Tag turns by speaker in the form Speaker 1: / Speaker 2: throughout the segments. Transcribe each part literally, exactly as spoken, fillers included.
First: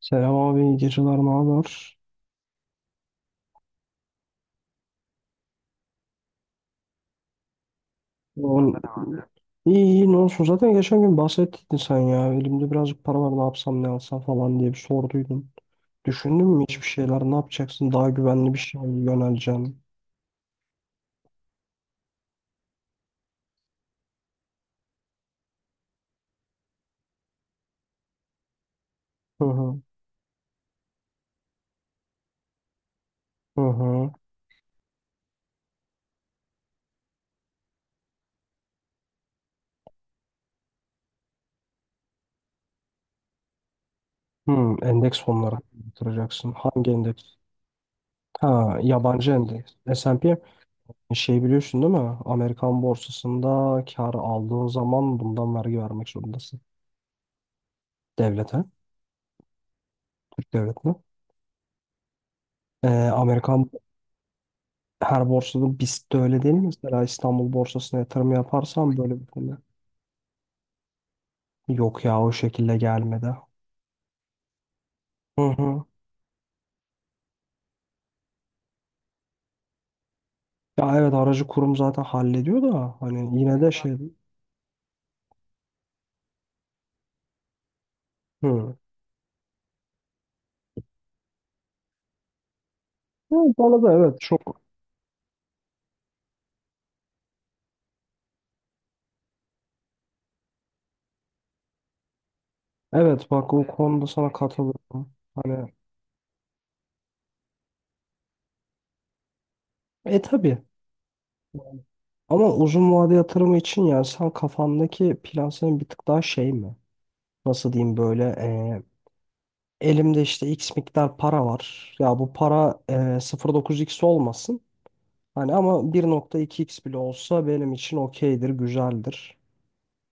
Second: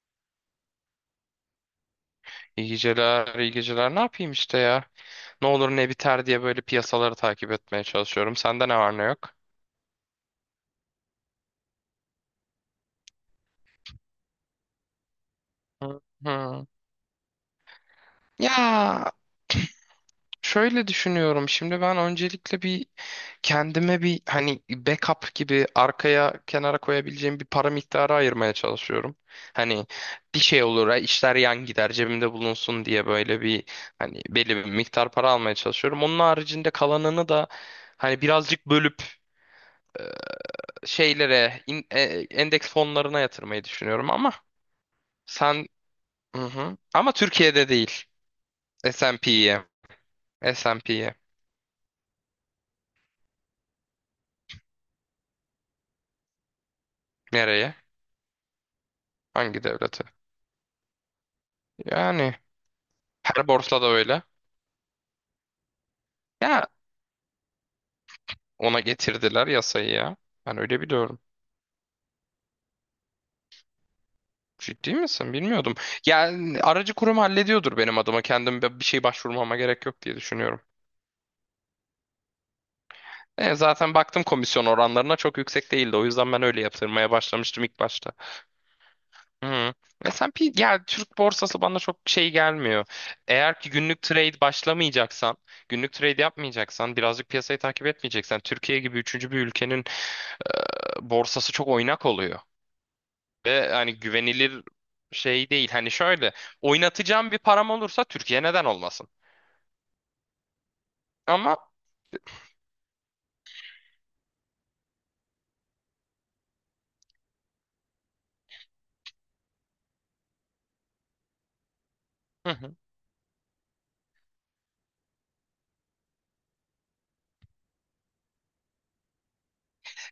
Speaker 1: Selam abi, iyi geceler, ne haber?
Speaker 2: İyi geceler, iyi geceler. Ne yapayım işte ya? Ne olur ne biter diye böyle piyasaları takip etmeye çalışıyorum. Sende
Speaker 1: Oğlum,
Speaker 2: ne var ne
Speaker 1: abi.
Speaker 2: yok?
Speaker 1: İyi iyi ne olsun. Zaten geçen gün bahsettin sen ya. Elimde birazcık para var, ne yapsam ne alsam falan diye bir sorduydun.
Speaker 2: Hı
Speaker 1: Düşündün mü
Speaker 2: hı.
Speaker 1: hiçbir şeyler? Ne yapacaksın? Daha güvenli bir şeye mi
Speaker 2: Ya
Speaker 1: yöneleceksin?
Speaker 2: şöyle düşünüyorum. Şimdi ben öncelikle bir kendime bir hani backup gibi arkaya kenara koyabileceğim bir para miktarı ayırmaya çalışıyorum.
Speaker 1: Hı hı.
Speaker 2: Hani bir şey olur, ha, işler yan gider, cebimde bulunsun diye böyle
Speaker 1: Hı
Speaker 2: bir
Speaker 1: hı.
Speaker 2: hani belli bir miktar para almaya çalışıyorum. Onun haricinde kalanını da hani birazcık bölüp şeylere, in- e- endeks fonlarına yatırmayı düşünüyorum ama
Speaker 1: Hı, endeks fonları
Speaker 2: sen hı
Speaker 1: yatıracaksın.
Speaker 2: hı.
Speaker 1: Hangi
Speaker 2: Ama
Speaker 1: endeks?
Speaker 2: Türkiye'de değil.
Speaker 1: Ha, yabancı
Speaker 2: S and P'ye.
Speaker 1: endeks. es end pi.
Speaker 2: S and P'ye.
Speaker 1: Şey biliyorsun değil mi? Amerikan borsasında kar aldığın zaman bundan vergi vermek zorundasın.
Speaker 2: Nereye?
Speaker 1: Devlete.
Speaker 2: Hangi devlete?
Speaker 1: Türk devletine.
Speaker 2: Yani
Speaker 1: Ee,
Speaker 2: her
Speaker 1: Amerikan
Speaker 2: borsada öyle.
Speaker 1: her borsada biz de öyle değil mi?
Speaker 2: Ya
Speaker 1: Mesela İstanbul borsasına yatırım
Speaker 2: ona
Speaker 1: yaparsam böyle bir
Speaker 2: getirdiler
Speaker 1: konu.
Speaker 2: yasayı ya. Ben öyle biliyorum.
Speaker 1: Yok ya, o şekilde gelmedi.
Speaker 2: Ciddi misin?
Speaker 1: Hı
Speaker 2: Bilmiyordum.
Speaker 1: hı.
Speaker 2: Yani aracı kurum hallediyordur benim adıma. Kendim bir bir şey başvurmama gerek yok diye düşünüyorum.
Speaker 1: Ya evet, aracı kurum zaten hallediyor da hani
Speaker 2: E,
Speaker 1: yine de
Speaker 2: zaten
Speaker 1: şey.
Speaker 2: baktım komisyon oranlarına çok yüksek değildi. O yüzden ben öyle yatırmaya başlamıştım ilk başta.
Speaker 1: Hı.
Speaker 2: Hı. S and P ya Türk borsası bana çok şey gelmiyor.
Speaker 1: Hı,
Speaker 2: Eğer ki
Speaker 1: bana da
Speaker 2: günlük
Speaker 1: evet
Speaker 2: trade
Speaker 1: çok.
Speaker 2: başlamayacaksan, günlük trade yapmayacaksan, birazcık piyasayı takip etmeyeceksen, Türkiye gibi üçüncü bir ülkenin e, borsası çok oynak oluyor.
Speaker 1: Evet bak, o
Speaker 2: Ve hani
Speaker 1: konuda sana
Speaker 2: güvenilir
Speaker 1: katılıyorum.
Speaker 2: şey değil.
Speaker 1: Hani
Speaker 2: Hani şöyle oynatacağım bir param olursa Türkiye neden olmasın?
Speaker 1: e tabii.
Speaker 2: Ama
Speaker 1: Ama uzun vade yatırımı için, yani sen kafandaki plan senin bir tık daha şey mi? Nasıl diyeyim böyle e, elimde işte X miktar para var. Ya bu
Speaker 2: hı hı.
Speaker 1: para e, sıfır virgül dokuz x olmasın. Hani ama bir nokta iki x bile olsa benim için okeydir, güzeldir.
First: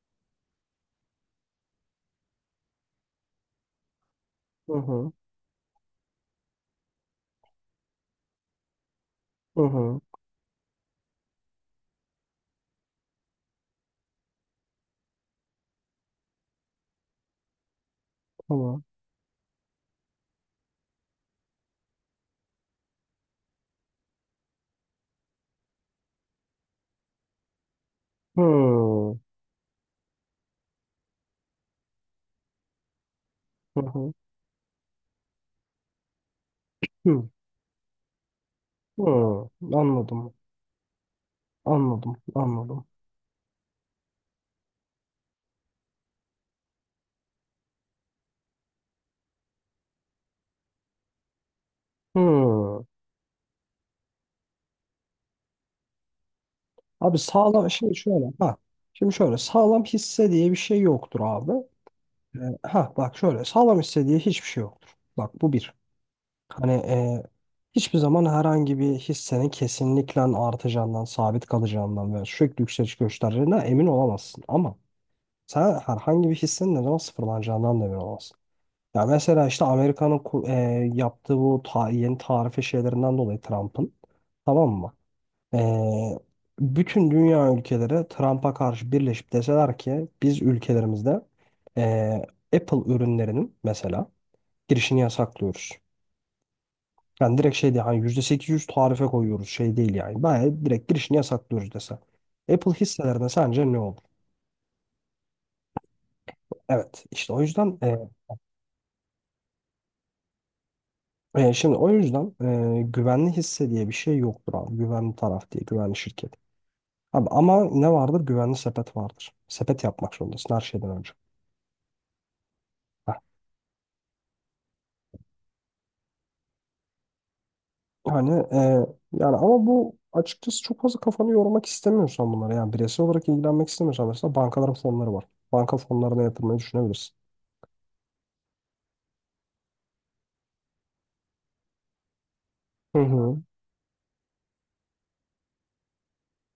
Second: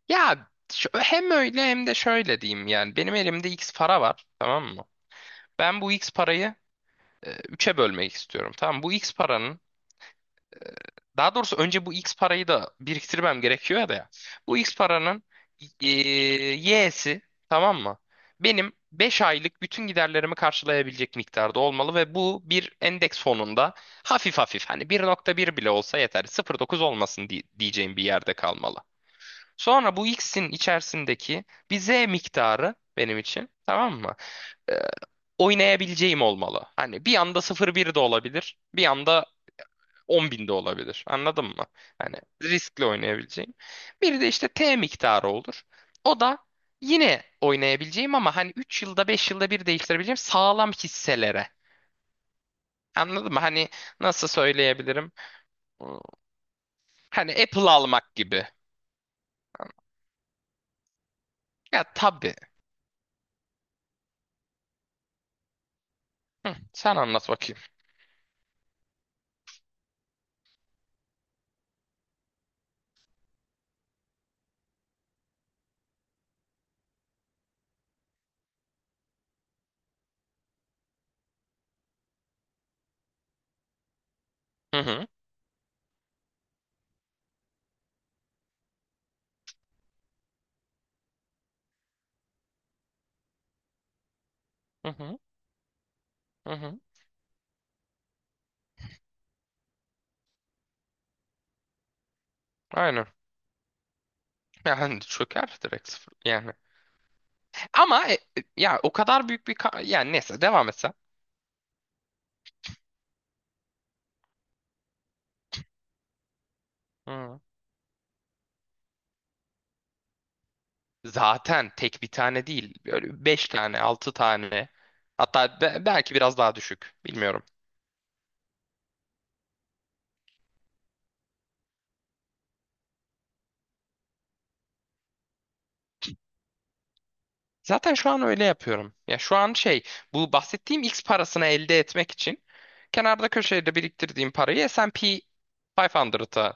Speaker 2: Ya şu- hem öyle hem de şöyle diyeyim, yani benim elimde X para var, tamam
Speaker 1: Hı
Speaker 2: mı?
Speaker 1: hı,
Speaker 2: Ben bu X parayı e, üçe bölmek istiyorum. Tamam, bu X
Speaker 1: hı
Speaker 2: paranın,
Speaker 1: hı,
Speaker 2: daha doğrusu önce bu X parayı da biriktirmem gerekiyor ya da ya. Bu X paranın e, Y'si, tamam mı? Benim
Speaker 1: tamam.
Speaker 2: beş aylık bütün giderlerimi karşılayabilecek miktarda olmalı ve bu bir endeks fonunda hafif hafif, hani bir nokta bir bile olsa yeter, sıfır nokta dokuz olmasın diye- diyeceğim bir yerde
Speaker 1: Hı
Speaker 2: kalmalı.
Speaker 1: hı,
Speaker 2: Sonra bu X'in içerisindeki bir Z miktarı benim için,
Speaker 1: hı
Speaker 2: tamam
Speaker 1: hı,
Speaker 2: mı, Ee, oynayabileceğim olmalı. Hani bir anda sıfır nokta bir de olabilir, bir anda
Speaker 1: hı.
Speaker 2: on
Speaker 1: Anladım,
Speaker 2: binde olabilir. Anladın mı? Hani
Speaker 1: anladım,
Speaker 2: riskli
Speaker 1: anladım.
Speaker 2: oynayabileceğim. Bir de işte T miktarı olur. O da yine oynayabileceğim, ama hani üç yılda beş yılda bir değiştirebileceğim sağlam hisselere.
Speaker 1: Hı.
Speaker 2: Anladın mı? Hani nasıl söyleyebilirim?
Speaker 1: Abi
Speaker 2: Hani
Speaker 1: sağlam,
Speaker 2: Apple
Speaker 1: şimdi
Speaker 2: almak
Speaker 1: şöyle,
Speaker 2: gibi.
Speaker 1: ha. Şimdi şöyle, sağlam hisse diye bir şey yoktur abi.
Speaker 2: Ya tabii.
Speaker 1: Ee, ha bak şöyle, sağlam hisse diye hiçbir şey yoktur. Bak, bu bir.
Speaker 2: Hı,
Speaker 1: Hani
Speaker 2: sen
Speaker 1: e,
Speaker 2: anlat bakayım.
Speaker 1: hiçbir zaman herhangi bir hissenin kesinlikle artacağından, sabit kalacağından ve sürekli yükseliş göstereceğinden emin olamazsın. Ama sen herhangi bir hissin ne zaman sıfırlanacağından da emin olamazsın. Ya mesela işte Amerika'nın ku- e, yaptığı bu ta- yeni tarife şeylerinden dolayı Trump'ın, tamam
Speaker 2: Hı
Speaker 1: mı?
Speaker 2: hı.
Speaker 1: E, bütün dünya ülkeleri Trump'a karşı birleşip deseler ki biz ülkelerimizde e, Apple ürünlerinin mesela
Speaker 2: Hı
Speaker 1: girişini
Speaker 2: hı.
Speaker 1: yasaklıyoruz.
Speaker 2: Hı hı.
Speaker 1: Yani direkt şey değil, hani yüzde sekiz yüz tarife koyuyoruz şey değil yani. Bayağı direkt girişini yasaklıyoruz dese. Apple
Speaker 2: Aynen.
Speaker 1: hisselerine sence ne olur?
Speaker 2: Yani çöker, direkt sıfır. Yani.
Speaker 1: Evet işte o yüzden e,
Speaker 2: Ama e, e, ya o kadar büyük bir ka- yani neyse, devam etsen.
Speaker 1: E, şimdi o yüzden e, güvenli hisse diye bir şey yoktur abi. Güvenli taraf diye, güvenli şirket. Abi ama ne vardır? Güvenli sepet vardır. Sepet yapmak zorundasın her şeyden önce.
Speaker 2: Zaten tek bir tane değil.
Speaker 1: Heh.
Speaker 2: Böyle beş tane, altı tane. Hatta be- belki biraz daha düşük. Bilmiyorum.
Speaker 1: Yani e, yani ama bu açıkçası, çok fazla kafanı yormak istemiyorsan bunlara, yani bireysel olarak ilgilenmek istemiyorsan, mesela bankaların fonları var. Banka fonlarına yatırmayı düşünebilirsin.
Speaker 2: Zaten şu an öyle yapıyorum. Ya şu an şey, bu bahsettiğim X parasını elde etmek için
Speaker 1: Hı
Speaker 2: kenarda
Speaker 1: hı.
Speaker 2: köşede biriktirdiğim parayı S and P beş yüze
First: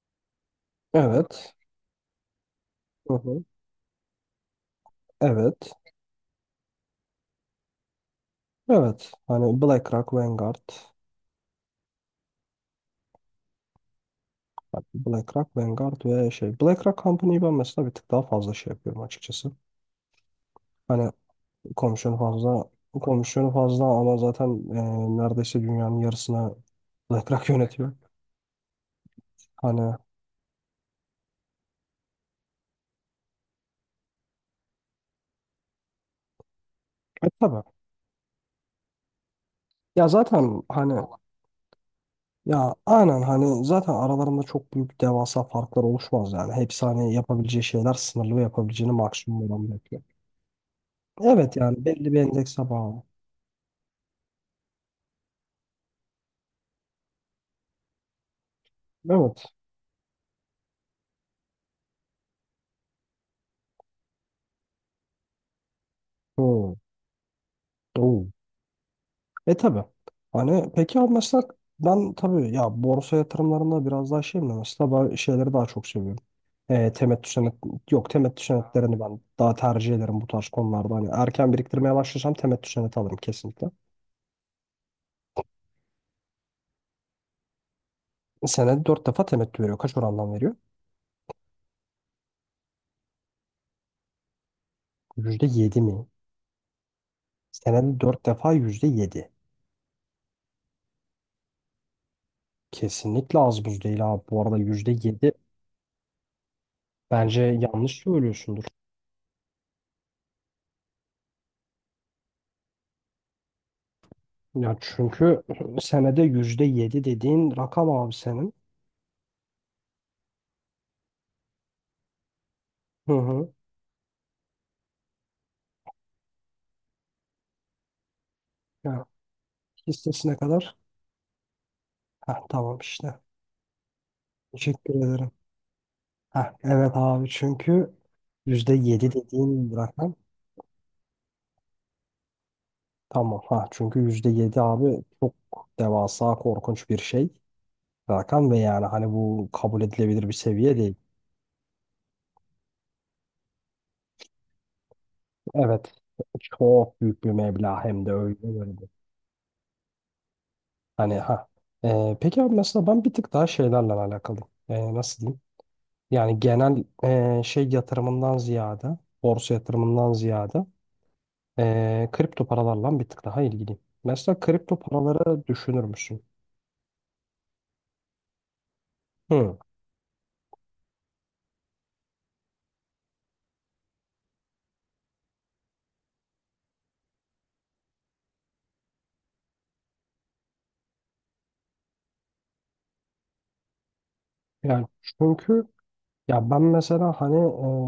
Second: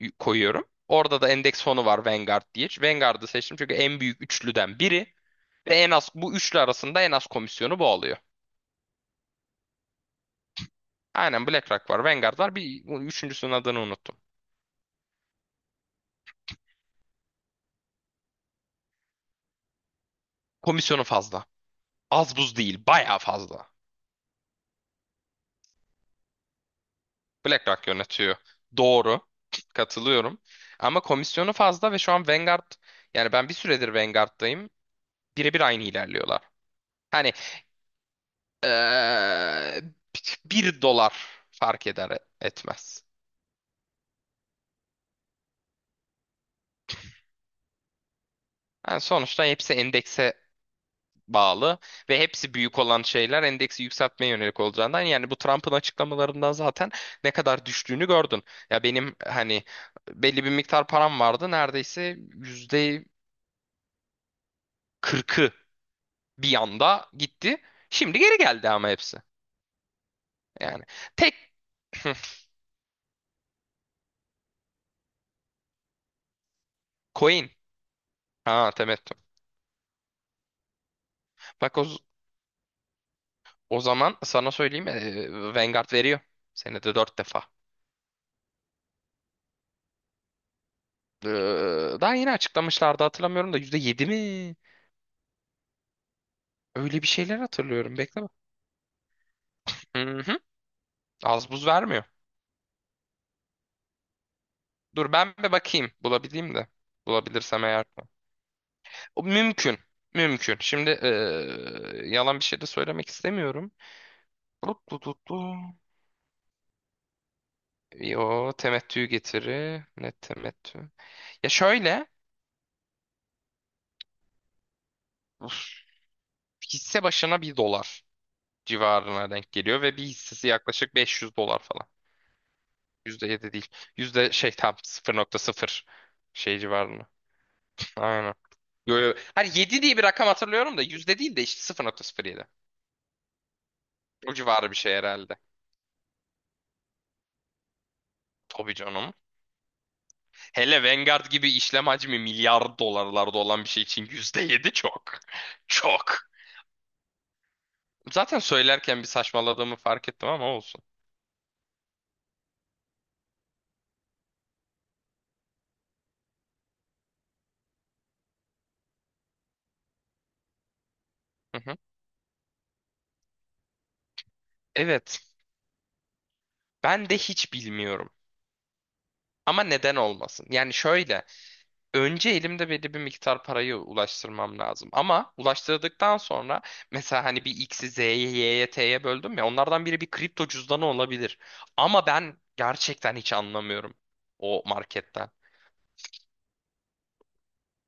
Speaker 2: y- koyuyorum. Orada da
Speaker 1: Evet.
Speaker 2: endeks fonu var, Vanguard diye.
Speaker 1: Hı
Speaker 2: Vanguard'ı
Speaker 1: hı.
Speaker 2: seçtim, çünkü en büyük üçlüden biri
Speaker 1: Evet.
Speaker 2: ve en az bu üçlü arasında en az komisyonu bu oluyor.
Speaker 1: Evet. Hani BlackRock, Vanguard.
Speaker 2: Aynen, BlackRock var, Vanguard var. Bir üçüncüsünün adını unuttum.
Speaker 1: Bak, BlackRock, Vanguard ve şey. BlackRock Company'yi ben mesela bir tık daha fazla şey yapıyorum açıkçası.
Speaker 2: Komisyonu
Speaker 1: Hani
Speaker 2: fazla.
Speaker 1: Komisyonu
Speaker 2: Az buz
Speaker 1: fazla
Speaker 2: değil, bayağı
Speaker 1: komisyonu
Speaker 2: fazla.
Speaker 1: fazla ama zaten e, neredeyse dünyanın yarısına Black
Speaker 2: BlackRock
Speaker 1: yönetiyor.
Speaker 2: yönetiyor. Doğru.
Speaker 1: Hani
Speaker 2: Katılıyorum. Ama komisyonu fazla ve şu an Vanguard, yani ben bir süredir Vanguard'dayım. Birebir aynı ilerliyorlar.
Speaker 1: e,
Speaker 2: Hani
Speaker 1: tabii.
Speaker 2: eee,
Speaker 1: Ya zaten
Speaker 2: bir
Speaker 1: hani
Speaker 2: dolar fark eder
Speaker 1: ya
Speaker 2: etmez.
Speaker 1: aynen, hani zaten aralarında çok büyük devasa farklar oluşmaz yani. Hepsi hani yapabileceği şeyler sınırlı ve yapabileceğini
Speaker 2: Yani sonuçta
Speaker 1: maksimum olan
Speaker 2: hepsi
Speaker 1: yapıyor.
Speaker 2: endekse
Speaker 1: Evet,
Speaker 2: bağlı
Speaker 1: yani belli
Speaker 2: ve
Speaker 1: bir
Speaker 2: hepsi
Speaker 1: endekse
Speaker 2: büyük olan
Speaker 1: bağlı.
Speaker 2: şeyler endeksi yükseltmeye yönelik olacağından, yani bu Trump'ın açıklamalarından zaten ne kadar düştüğünü gördün. Ya benim
Speaker 1: Evet.
Speaker 2: hani belli bir miktar param vardı, neredeyse yüzde kırkı bir
Speaker 1: Hı.
Speaker 2: anda gitti. Şimdi
Speaker 1: Oo.
Speaker 2: geri geldi ama hepsi.
Speaker 1: E tabii. Hani
Speaker 2: Yani
Speaker 1: peki abi
Speaker 2: tek
Speaker 1: mesela ben tabii ya, borsa yatırımlarında biraz daha şeyim de mesela ben şeyleri daha çok seviyorum. E, temettü
Speaker 2: coin.
Speaker 1: senet yok, temettü
Speaker 2: Ha,
Speaker 1: senetlerini
Speaker 2: temettü.
Speaker 1: ben daha tercih ederim bu tarz konularda. Hani erken
Speaker 2: Bak, o,
Speaker 1: biriktirmeye başlasam temettü seneti alırım kesinlikle.
Speaker 2: o zaman sana söyleyeyim, e, Vanguard veriyor. Senede dört defa.
Speaker 1: Senede dört defa temettü veriyor. Kaç orandan veriyor?
Speaker 2: Ee, daha yeni açıklamışlardı, hatırlamıyorum da, yüzde yedi mi?
Speaker 1: Yüzde yedi mi?
Speaker 2: Öyle bir şeyler hatırlıyorum.
Speaker 1: Senede
Speaker 2: Bekle
Speaker 1: dört
Speaker 2: bak.
Speaker 1: defa yüzde yedi.
Speaker 2: Hı hı. Az buz vermiyor.
Speaker 1: Kesinlikle az buz değil abi. Bu arada yüzde
Speaker 2: Dur,
Speaker 1: yedi
Speaker 2: ben bir bakayım, bulabileyim de.
Speaker 1: bence
Speaker 2: Bulabilirsem eğer.
Speaker 1: yanlış söylüyorsundur.
Speaker 2: O mümkün. Mümkün. Şimdi ee, yalan bir şey de söylemek istemiyorum.
Speaker 1: Ya
Speaker 2: Tut tut
Speaker 1: çünkü
Speaker 2: tut.
Speaker 1: senede yüzde yedi dediğin rakam abi
Speaker 2: Yo,
Speaker 1: senin.
Speaker 2: temettü getiri. Net temettü. Ya şöyle,
Speaker 1: Hı hı.
Speaker 2: uf, hisse başına bir dolar
Speaker 1: Ya,
Speaker 2: civarına denk geliyor ve bir
Speaker 1: listesine
Speaker 2: hissesi
Speaker 1: kadar.
Speaker 2: yaklaşık beş yüz dolar falan.
Speaker 1: Heh, tamam işte.
Speaker 2: Yüzde yedi değil. Yüzde şey, tam
Speaker 1: Teşekkür ederim.
Speaker 2: sıfır nokta sıfır
Speaker 1: Heh,
Speaker 2: şey
Speaker 1: evet
Speaker 2: civarında.
Speaker 1: abi, çünkü
Speaker 2: Aynen.
Speaker 1: yüzde
Speaker 2: Yo,
Speaker 1: yedi
Speaker 2: yo. Hani
Speaker 1: dediğin
Speaker 2: yedi diye bir
Speaker 1: rakam.
Speaker 2: rakam hatırlıyorum da, yüzde değil de işte sıfır nokta sıfır yedi.
Speaker 1: Tamam. Ha, çünkü yüzde
Speaker 2: O
Speaker 1: yedi
Speaker 2: civarı bir şey
Speaker 1: abi çok
Speaker 2: herhalde.
Speaker 1: devasa korkunç bir şey. Rakam ve
Speaker 2: Tabii
Speaker 1: yani hani
Speaker 2: canım.
Speaker 1: bu kabul edilebilir bir seviye
Speaker 2: Hele
Speaker 1: değil.
Speaker 2: Vanguard gibi işlem hacmi milyar dolarlarda olan bir şey için yüzde yedi çok.
Speaker 1: Evet.
Speaker 2: Çok.
Speaker 1: Çok büyük bir meblağ, hem de öyle
Speaker 2: Zaten
Speaker 1: böyle. bir-
Speaker 2: söylerken bir saçmaladığımı fark ettim ama olsun.
Speaker 1: Hani ha. Ee, peki abi mesela ben bir tık daha şeylerle alakalıyım. Ee, nasıl diyeyim? Yani genel ee, şey yatırımından ziyade, borsa yatırımından ziyade Ee, kripto paralarla bir tık daha ilgiliyim. Mesela kripto
Speaker 2: Evet,
Speaker 1: paraları düşünür müsün?
Speaker 2: ben de hiç bilmiyorum.
Speaker 1: Hı.
Speaker 2: Ama neden olmasın? Yani şöyle, önce elimde belli bir miktar parayı ulaştırmam lazım. Ama ulaştırdıktan sonra mesela hani bir X'i Z'ye, Y'ye, T'ye böldüm ya, onlardan biri bir kripto cüzdanı olabilir. Ama ben gerçekten hiç anlamıyorum o
Speaker 1: Yani
Speaker 2: marketten.
Speaker 1: çünkü ya ben mesela hani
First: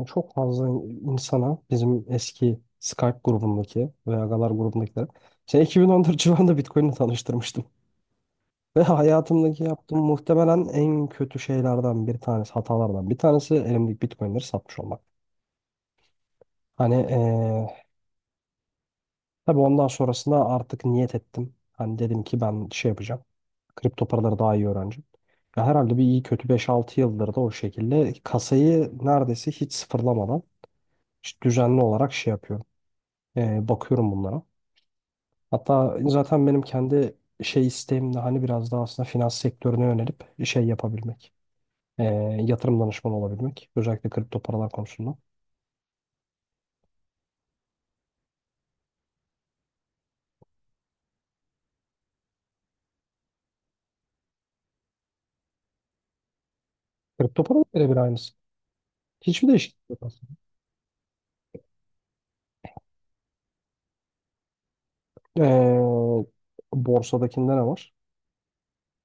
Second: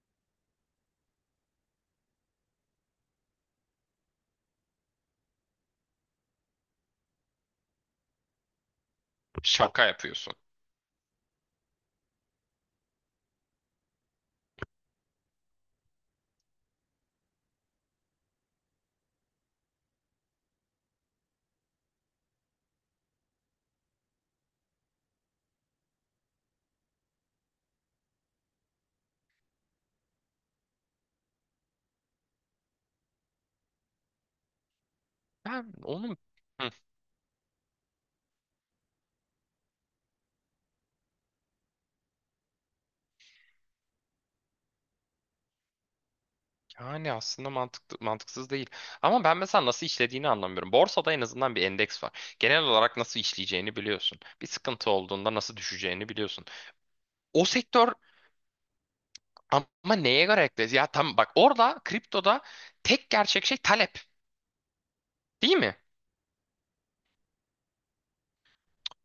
Speaker 1: e, çok fazla insana bizim eski Skype grubundaki veya Galar grubundakiler şey iki bin on dört civarında Bitcoin'le tanıştırmıştım. Ve hayatımdaki
Speaker 2: Şaka
Speaker 1: yaptığım
Speaker 2: yapıyorsun.
Speaker 1: muhtemelen en kötü şeylerden bir tanesi, hatalardan bir tanesi elimdeki Bitcoin'leri satmış olmak. Hani e, tabii, ondan sonrasında artık niyet ettim. Hani dedim ki ben şey yapacağım. Kripto paraları daha iyi öğrencim. Ya herhalde bir iyi kötü beş altı yıldır da o şekilde kasayı neredeyse hiç sıfırlamadan işte düzenli olarak şey yapıyorum. Ee, bakıyorum bunlara.
Speaker 2: Ben
Speaker 1: Hatta
Speaker 2: onun...
Speaker 1: zaten benim kendi şey isteğim de hani biraz daha aslında finans sektörüne yönelip şey yapabilmek. Ee, yatırım danışmanı olabilmek. Özellikle kripto paralar konusunda.
Speaker 2: Yani aslında mantıklı, mantıksız değil. Ama ben mesela nasıl işlediğini anlamıyorum. Borsada en azından bir endeks var. Genel olarak nasıl işleyeceğini biliyorsun. Bir sıkıntı olduğunda nasıl düşeceğini biliyorsun.
Speaker 1: Kripto
Speaker 2: O
Speaker 1: paralar
Speaker 2: sektör
Speaker 1: birebir aynısı. Hiçbir değişiklik
Speaker 2: ama
Speaker 1: yok
Speaker 2: neye
Speaker 1: aslında.
Speaker 2: göre ekledi? Ya tam bak, orada kriptoda tek gerçek şey talep. Değil mi?
Speaker 1: Ee, borsadakinde ne var?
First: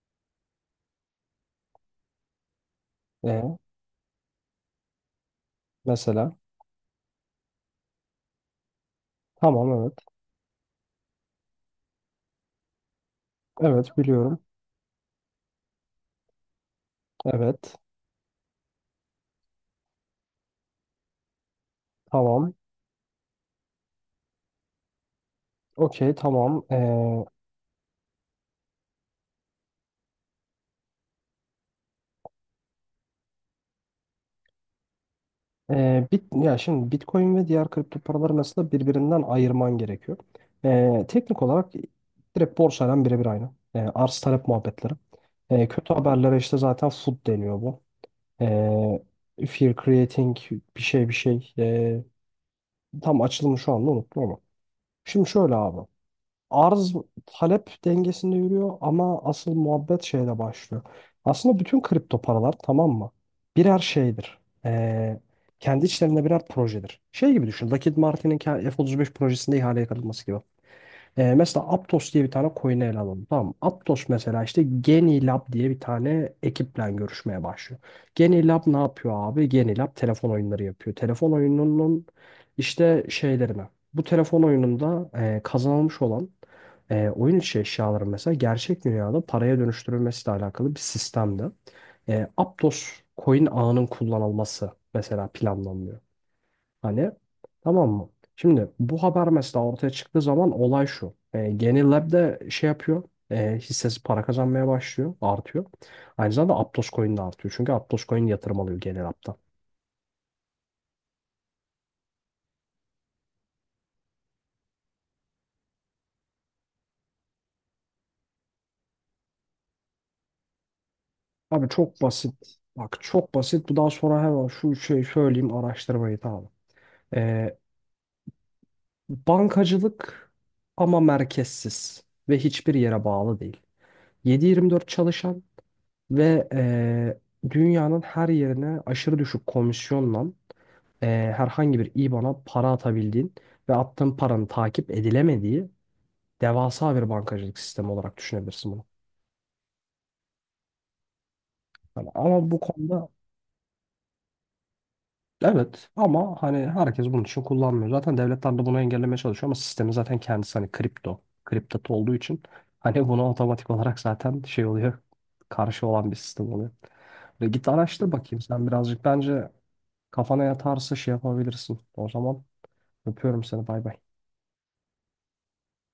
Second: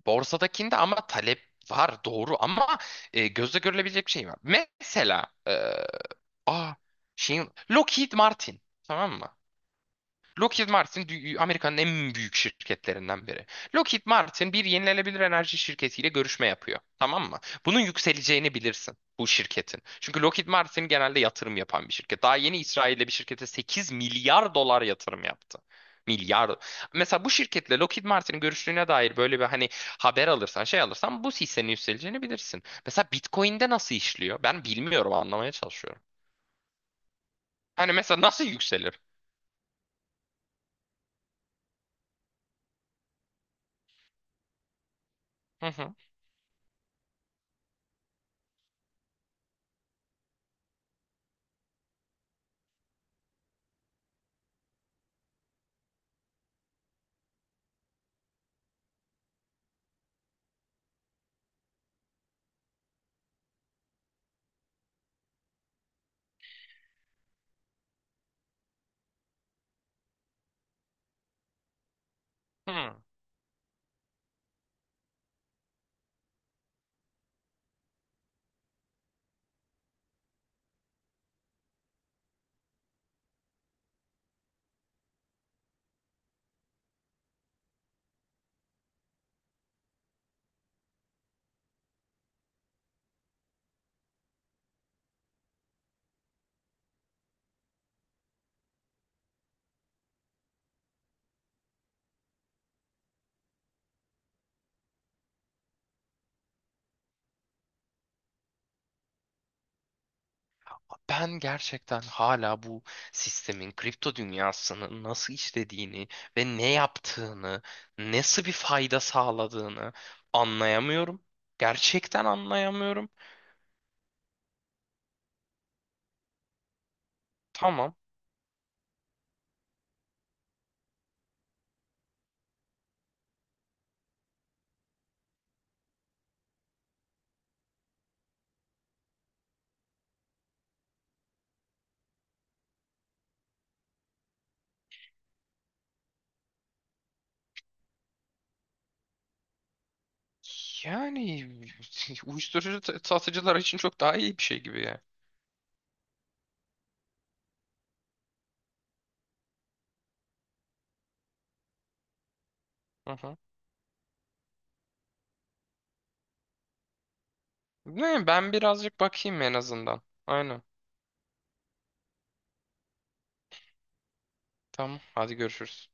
Speaker 2: Borsadakinde ama talep var, doğru, ama e,
Speaker 1: Ee,
Speaker 2: gözle görülebilecek bir şey var. Mesela e,
Speaker 1: mesela
Speaker 2: aa, şeyin, Lockheed Martin, tamam mı?
Speaker 1: tamam, evet.
Speaker 2: Lockheed Martin dü- Amerika'nın en büyük şirketlerinden biri.
Speaker 1: Evet
Speaker 2: Lockheed
Speaker 1: biliyorum.
Speaker 2: Martin bir yenilenebilir enerji şirketiyle görüşme yapıyor. Tamam mı?
Speaker 1: Evet.
Speaker 2: Bunun yükseleceğini bilirsin, bu şirketin. Çünkü Lockheed Martin genelde yatırım yapan bir şirket. Daha
Speaker 1: Tamam.
Speaker 2: yeni İsrail'de bir şirkete sekiz milyar dolar yatırım yaptı.
Speaker 1: Okey
Speaker 2: Milyar.
Speaker 1: tamam. Ee,
Speaker 2: Mesela bu şirketle Lockheed Martin'in görüştüğüne dair böyle bir hani haber alırsan, şey alırsan, bu hissenin yükseleceğini bilirsin. Mesela Bitcoin'de nasıl işliyor? Ben bilmiyorum, anlamaya çalışıyorum.
Speaker 1: e, bit ya şimdi Bitcoin ve diğer
Speaker 2: Hani
Speaker 1: kripto
Speaker 2: mesela
Speaker 1: paraları
Speaker 2: nasıl
Speaker 1: mesela
Speaker 2: yükselir?
Speaker 1: birbirinden ayırman gerekiyor. Ee, teknik olarak direkt borsayla birebir aynı. Ee, arz talep muhabbetleri.
Speaker 2: Hı
Speaker 1: Ee, kötü
Speaker 2: hı.
Speaker 1: haberlere işte zaten FUD deniyor bu. Ee, fear creating bir şey bir şey. Ee, tam açılımı şu anda unuttum ama. Şimdi şöyle abi. Arz talep dengesinde yürüyor ama asıl muhabbet şeyle başlıyor. Aslında bütün kripto paralar, tamam mı? Birer şeydir. Ee, kendi içlerinde birer projedir. Şey gibi düşün. Lockheed Martin'in ke- F otuz beş projesinde ihaleye katılması gibi. Ee, mesela Aptos diye bir tane coin'i
Speaker 2: Hı.
Speaker 1: ele alalım. Tamam mı? Aptos mesela işte Genilab diye bir tane ekiple görüşmeye başlıyor. Genilab ne yapıyor abi? Genilab telefon oyunları yapıyor. Telefon oyununun işte şeylerine. Bu telefon oyununda e, kazanılmış olan e, oyun içi eşyaların mesela gerçek dünyada paraya dönüştürülmesiyle alakalı bir sistemde. E, Aptos coin ağının kullanılması mesela planlanıyor. Hani, tamam mı? Şimdi bu haber mesela ortaya çıktığı zaman olay şu. E, Geni Lab şey yapıyor. E, hissesi para kazanmaya başlıyor. Artıyor. Aynı zamanda Aptos Coin de artıyor. Çünkü Aptos Coin yatırım alıyor Geni Lab'dan.
Speaker 2: Ben gerçekten hala bu sistemin, kripto dünyasının nasıl işlediğini ve ne yaptığını, nasıl bir fayda sağladığını anlayamıyorum.
Speaker 1: Abi çok
Speaker 2: Gerçekten
Speaker 1: basit. Bak
Speaker 2: anlayamıyorum.
Speaker 1: çok basit. Bu daha sonra hemen şu şey söyleyeyim, araştırmayı tamam. E,
Speaker 2: Tamam.
Speaker 1: bankacılık ama merkezsiz ve hiçbir yere bağlı değil. yedi yirmi dört çalışan ve e, dünyanın her yerine aşırı düşük komisyonla e, herhangi bir IBAN'a para atabildiğin ve attığın paranın takip edilemediği devasa bir bankacılık sistemi olarak düşünebilirsin bunu.
Speaker 2: Yani
Speaker 1: Hani ama bu
Speaker 2: uyuşturucu t-
Speaker 1: konuda
Speaker 2: satıcılar için çok daha iyi bir şey gibi ya.
Speaker 1: evet, ama hani herkes bunun için kullanmıyor. Zaten devletler de bunu engellemeye çalışıyor ama sistemin zaten kendisi, hani kripto, kripto olduğu için hani
Speaker 2: Hı
Speaker 1: buna
Speaker 2: hı.
Speaker 1: otomatik olarak zaten şey oluyor. Karşı olan bir sistem oluyor. Ve git araştır
Speaker 2: Ne,
Speaker 1: bakayım
Speaker 2: ben
Speaker 1: sen
Speaker 2: birazcık
Speaker 1: birazcık,
Speaker 2: bakayım
Speaker 1: bence
Speaker 2: en azından.
Speaker 1: kafana
Speaker 2: Aynen.
Speaker 1: yatarsa şey yapabilirsin. O zaman öpüyorum seni, bay bay.
Speaker 2: Tamam. Hadi görüşürüz.